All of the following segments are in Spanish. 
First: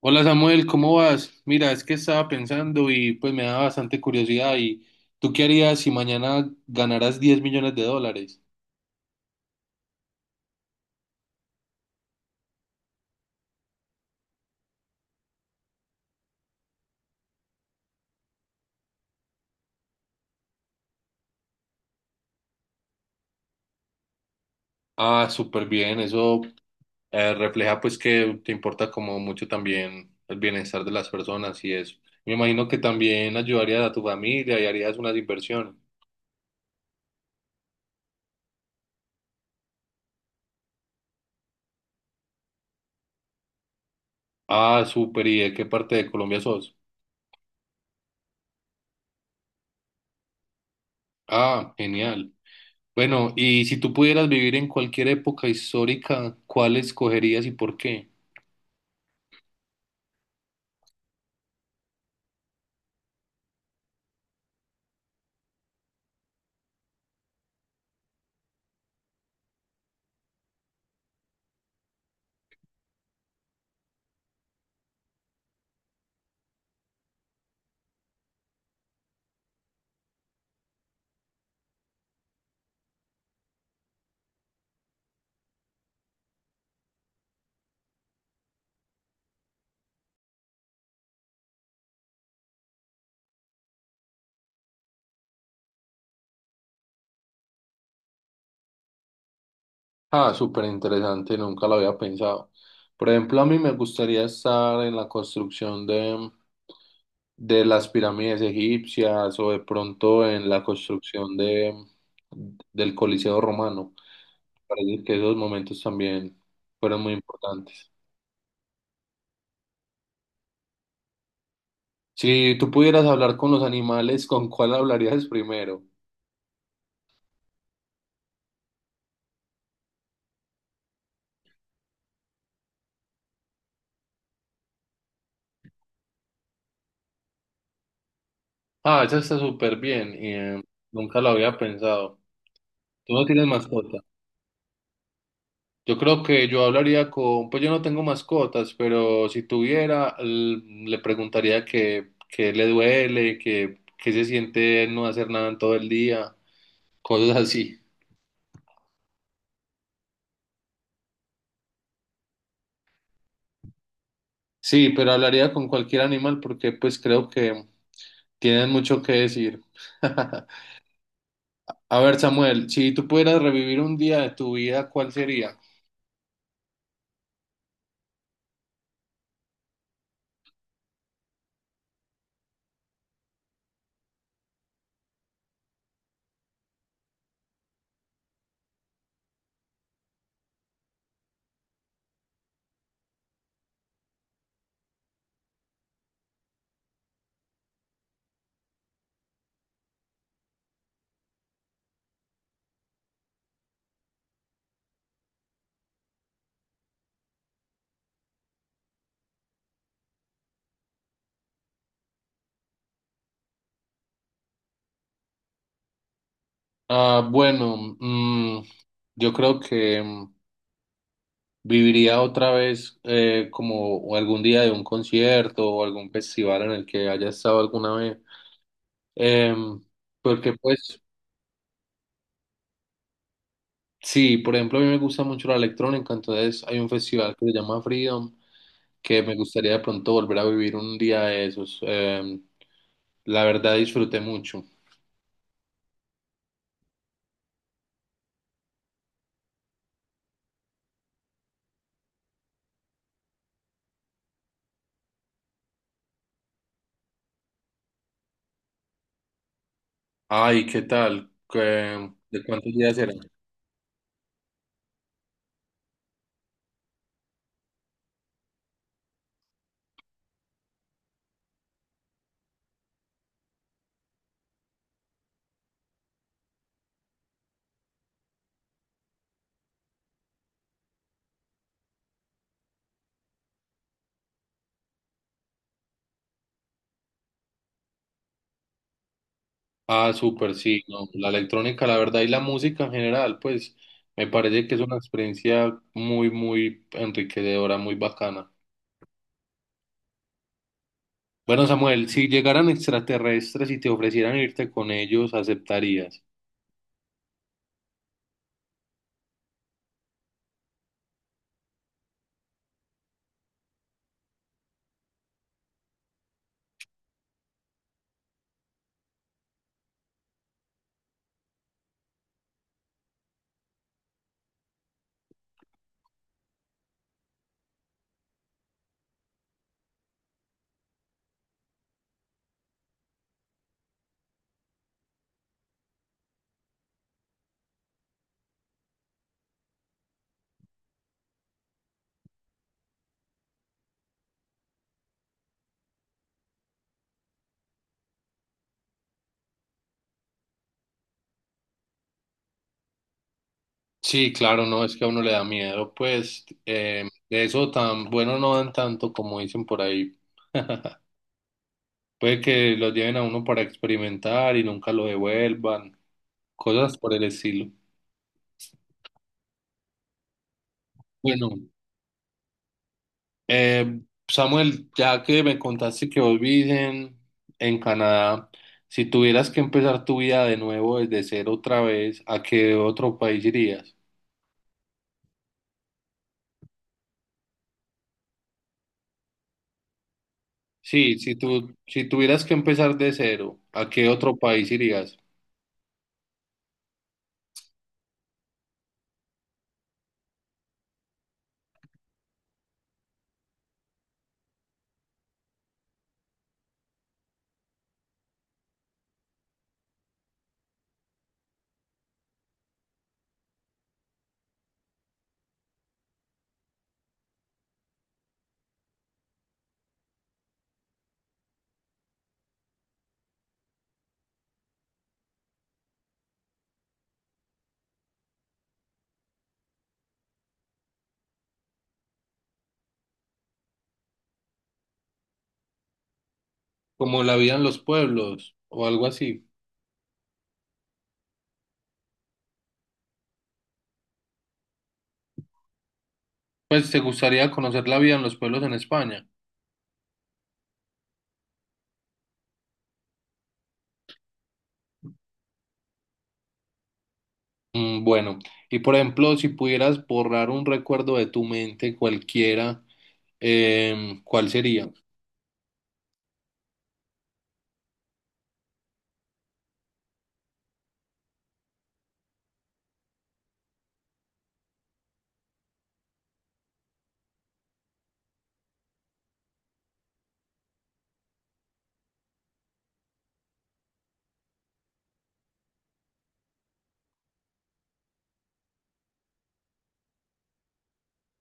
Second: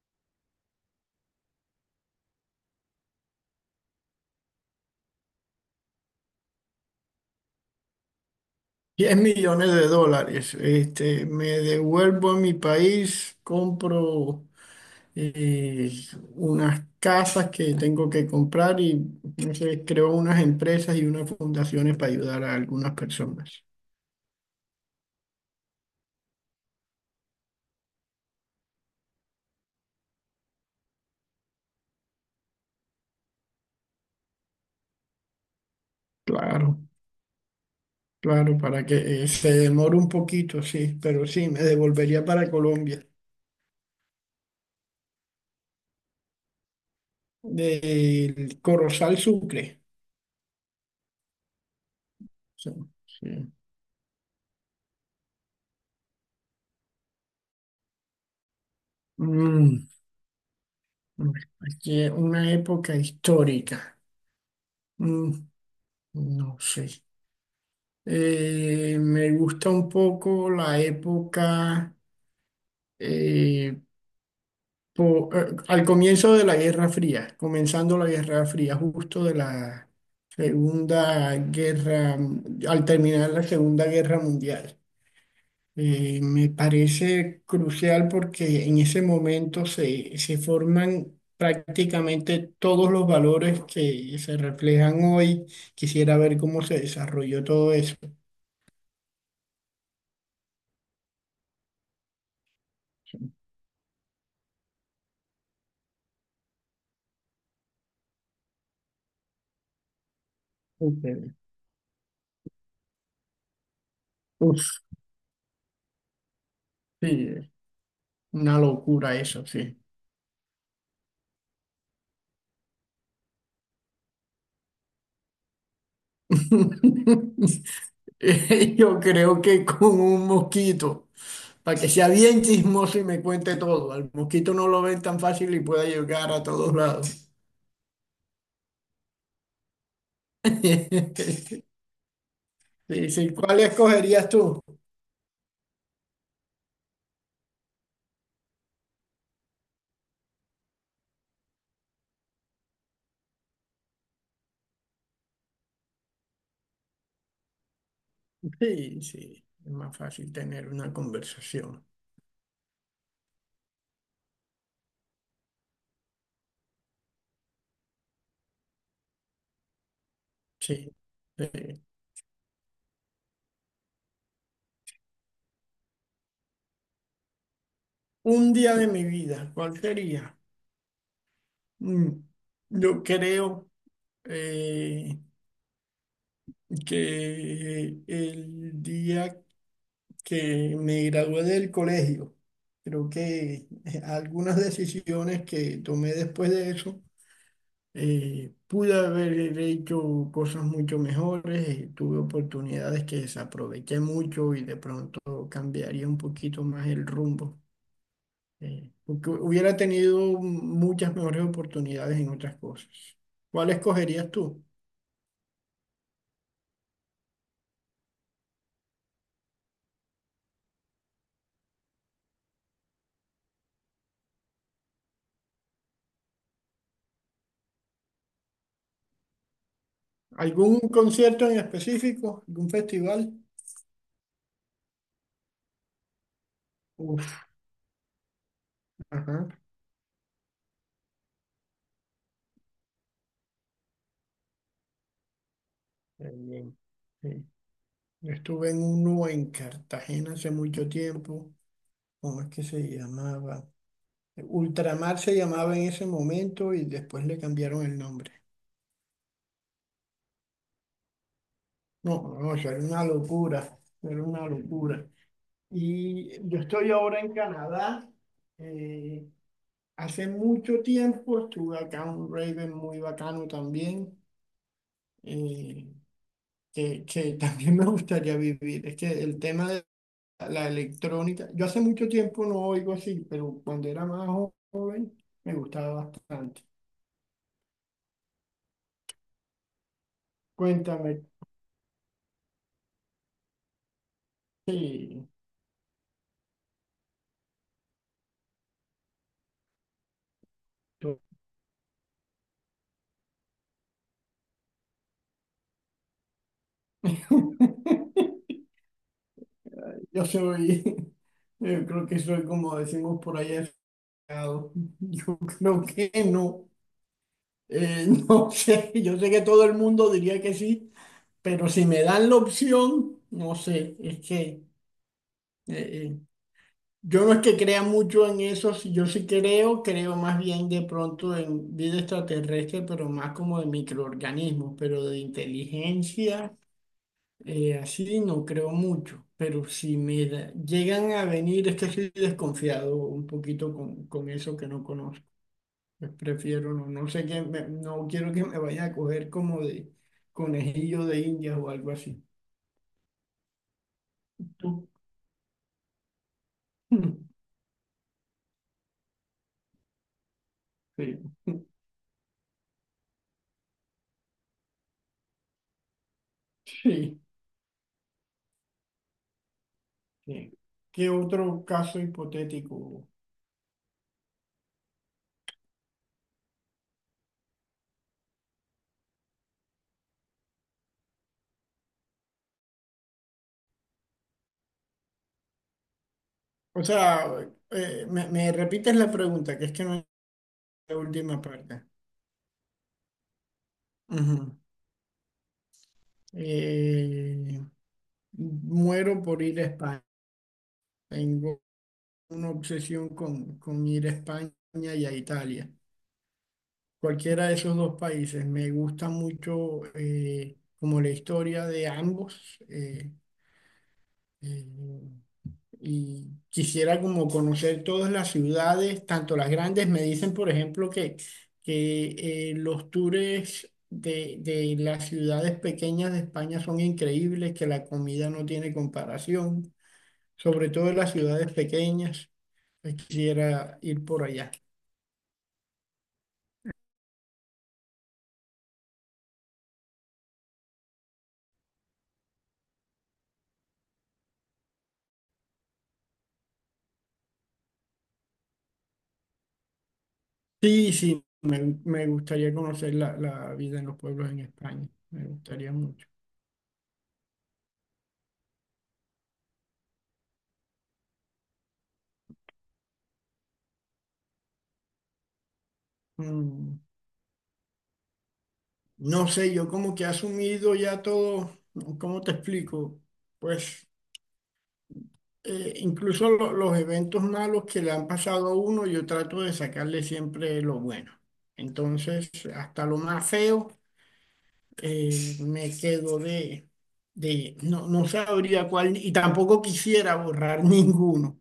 Hola Samuel, ¿cómo vas? Mira, es que estaba pensando y pues me da bastante curiosidad. ¿Y tú qué harías si mañana ganaras $10 millones? 10 millones de dólares. Me devuelvo a mi país, compro eh, unas casas que tengo que comprar y no sé, creo unas empresas y unas fundaciones para ayudar a algunas personas. Ah, súper bien, eso refleja pues que te importa como mucho también el bienestar de las personas y eso. Me imagino que también ayudarías a tu familia y harías unas inversiones. Claro, claro, para que se demore un poquito, sí, pero sí, me devolvería para Colombia. Ah, súper, ¿y de qué parte de Colombia sos? Del Corozal Sucre. Ah, genial. Sí, Bueno, sí. y si tú pudieras vivir en cualquier época histórica, ¿cuál escogerías y por qué? Mm, aquí es una época histórica. Mm, no sé. Me gusta un poco la época eh, al comienzo de la Guerra Fría, comenzando la Guerra Fría, justo de la Segunda Guerra, al terminar la Segunda Guerra Mundial. Me parece crucial porque en ese momento se forman prácticamente todos los valores que se reflejan hoy. Quisiera ver cómo se desarrolló todo eso. Ah, súper interesante, nunca lo había pensado. Por ejemplo, a mí me gustaría estar en la construcción de las pirámides egipcias o de pronto en la Ok. construcción del Coliseo romano. Uf, Parece que esos momentos también fueron muy sí, importantes. una locura eso, sí. Si tú pudieras hablar con los animales, ¿con cuál hablarías primero? Yo creo que con un mosquito, para que sea bien chismoso y me cuente todo. Al mosquito no lo ven tan fácil y pueda llegar a todos lados. Ah, eso está súper bien y nunca lo había pensado. Sí, ¿Tú no sí. tienes ¿Cuál mascota? escogerías tú? Yo creo que yo hablaría con, pues yo no tengo mascotas, pero si tuviera, le preguntaría que le duele, que se siente no hacer nada en todo el día, cosas así. Sí, sí. Es más fácil tener una conversación. Sí, pero hablaría con cualquier animal porque pues creo que tienen mucho que decir. Sí, sí. A ver, Samuel, si tú pudieras revivir un día de tu vida, ¿cuál sería? Un día de mi vida, ¿cuál sería? Mm, Yo creo eh, que el día que me gradué del colegio. Creo que algunas decisiones que tomé después de eso, pude haber hecho cosas mucho mejores, tuve oportunidades que desaproveché mucho y de pronto cambiaría un poquito más el rumbo, porque hubiera tenido muchas mejores oportunidades en otras cosas. ¿Cuál escogerías tú? Ah, bueno, mm, yo creo que ¿viviría otra vez como o algún día de un concierto o algún festival en el que haya estado alguna vez? Em, Porque ¿Algún pues concierto en específico? ¿Algún festival? sí, por ejemplo, a mí me gusta mucho la electrónica, entonces hay un festival Uf, que se llama Freedom, que me ajá, gustaría de pronto volver a vivir un día de esos. La verdad disfruté mucho. qué bien. Sí. Yo estuve en uno en Cartagena hace mucho tiempo. ¿Cómo es que se llamaba? Ultramar se llamaba en ese momento y después le cambiaron el nombre. Ay, ¿qué tal? ¿Qué- No, ¿De no, eso cuántos era días una eran? locura. Era una locura. Y yo estoy ahora en Canadá. eh, hace mucho tiempo estuve acá en un Raven muy bacano también, eh, que también me gustaría vivir. Es que el tema la electrónica. Yo hace mucho tiempo no oigo así, pero cuando era más joven me gustaba bastante. Ah, súper, sí, no, Cuéntame, la electrónica, la verdad, y la música en general, pues me parece que es una sí, experiencia muy, muy enriquecedora, muy bacana. tú- Bueno, Samuel, si llegaran extraterrestres y te ofrecieran irte con ellos, ¿aceptarías? yo soy, yo creo que soy como decimos por allá, aficionado. Yo creo que no. No sé, yo sé que todo el mundo diría que sí, pero si me dan la opción, no sé, es que eh, eh, yo no es que crea mucho en eso, yo sí creo, creo más bien de pronto en vida extraterrestre, pero más como de microorganismos, pero de inteligencia, así no creo mucho. Pero si llegan a venir, es que estoy desconfiado un poquito con eso que no conozco. Pues prefiero no, no sé qué, no quiero que me vaya a coger como de conejillo de indias o algo así. Sí, claro, no, ¿Tú? es que a uno le da miedo, pues de eso tan bueno no dan tanto como dicen por ahí. Sí, Puede que lo lleven a uno para experimentar y nunca lo devuelvan, cosas por sí, el estilo. sí. ¿Qué Bueno. otro caso hipotético? Eh, Samuel, ya que me contaste que vos vivís en Canadá, si tuvieras que empezar tu vida de nuevo desde cero otra vez, ¿a qué otro país irías? O sea, me repites la pregunta, que es que no es la Sí, si última tú, parte. si tuvieras que empezar de cero, ¿a qué otro Ujú. país irías? Eh, muero por ir a España. Tengo una obsesión con ir a España y a Italia. Cualquiera de esos dos países. Me gusta mucho como la historia de ambos. Eh, y quisiera como conocer todas las ciudades, tanto las grandes. Me dicen, por ejemplo, que los tours de las ciudades pequeñas de España son increíbles, que la comida no tiene comparación, sobre todo en las ciudades pequeñas. Pues quisiera ir por allá. Como la vida en los pueblos o algo así. Pues te gustaría conocer la vida en los pueblos en España. Sí, sí, me gustaría conocer la vida en los pueblos en España. Me gustaría mucho. Mm, bueno, y por ejemplo, si pudieras borrar un recuerdo de tu mente cualquiera, ¿cuál sería? Mm, No sé, yo como que he asumido ya todo, ¿no? ¿Cómo te explico? Pues incluso los eventos malos que le han pasado a uno, yo trato de sacarle siempre lo bueno. Entonces, hasta lo más feo, me quedo no, no sabría cuál, y tampoco quisiera borrar ninguno.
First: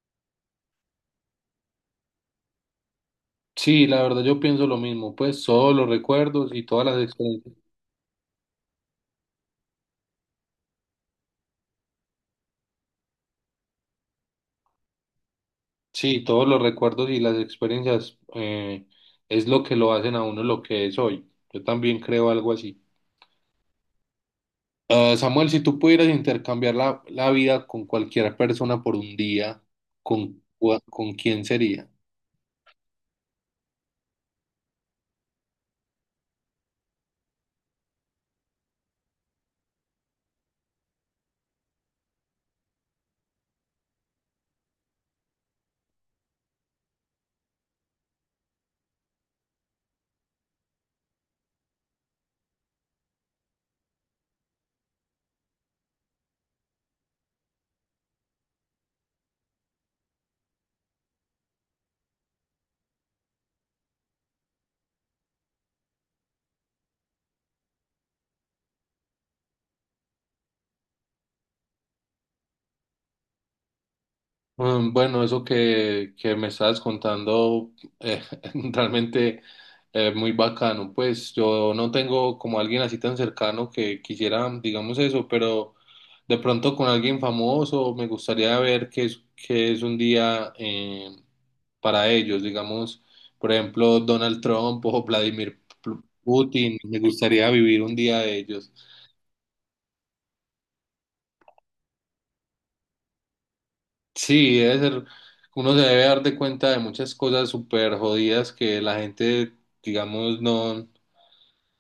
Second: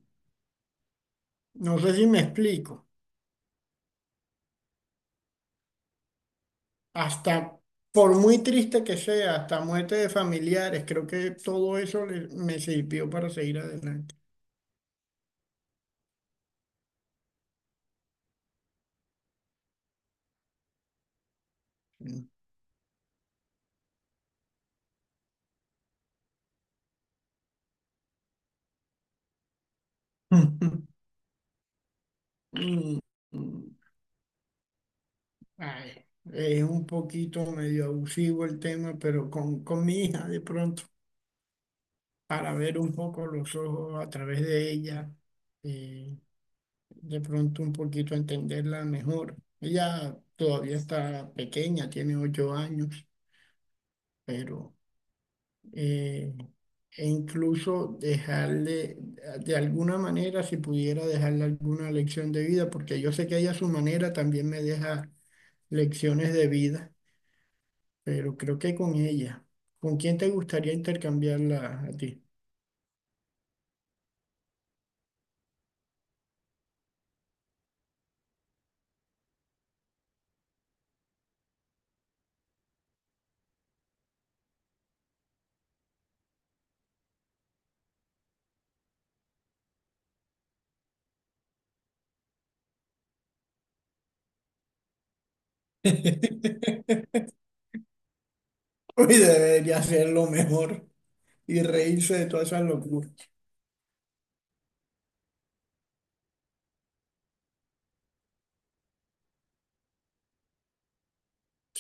No sé si me explico. Sí, la verdad yo pienso lo mismo, pues todos los recuerdos y todas las experiencias, Hasta, por muy triste que sea, hasta muerte de familiares, creo que todo eso me sirvió para seguir adelante. sí, todos los recuerdos y las experiencias es lo que lo hacen a uno lo que es hoy. Yo también creo algo así. Ah, Samuel, si tú pudieras intercambiar la vida con cualquier persona por un día, ¿con quién sería? Mm. Ay, es un poquito medio abusivo el tema, pero con mi hija de pronto, para ver un poco los ojos a través de ella, eh, de pronto un poquito entenderla mejor. Ella todavía está pequeña, tiene 8 años, pero eh, e incluso dejarle, de alguna manera, si pudiera dejarle alguna lección de vida, porque yo sé que ella a su manera también me deja lecciones de vida, pero creo que con ella. ¿Con quién te gustaría intercambiarla a ti? Mm, bueno, eso que me estabas contando eh, realmente muy bacano. Pues yo no tengo como alguien así tan cercano que quisiera, digamos eso, pero de pronto con alguien famoso me gustaría ver qué es un día para ellos, digamos, por ejemplo, Donald Trump o Vladimir Putin. Me gustaría vivir un día de ellos. Uy, debería ser lo mejor y reírse de todas esas locuras. Sí, debe ser, uno se debe dar de cuenta de muchas cosas súper jodidas que la gente, digamos, no,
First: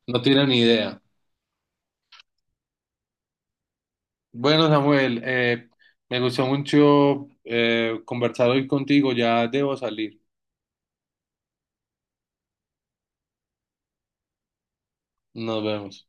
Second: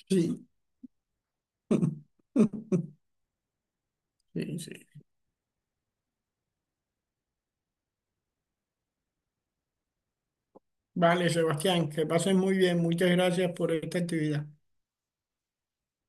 no Sí. tiene ni idea. Sí, Bueno, sí. Samuel, me gustó mucho conversar hoy contigo, ya debo salir. Vale, Sebastián, que pases muy bien. Muchas gracias por esta actividad. Nos vemos.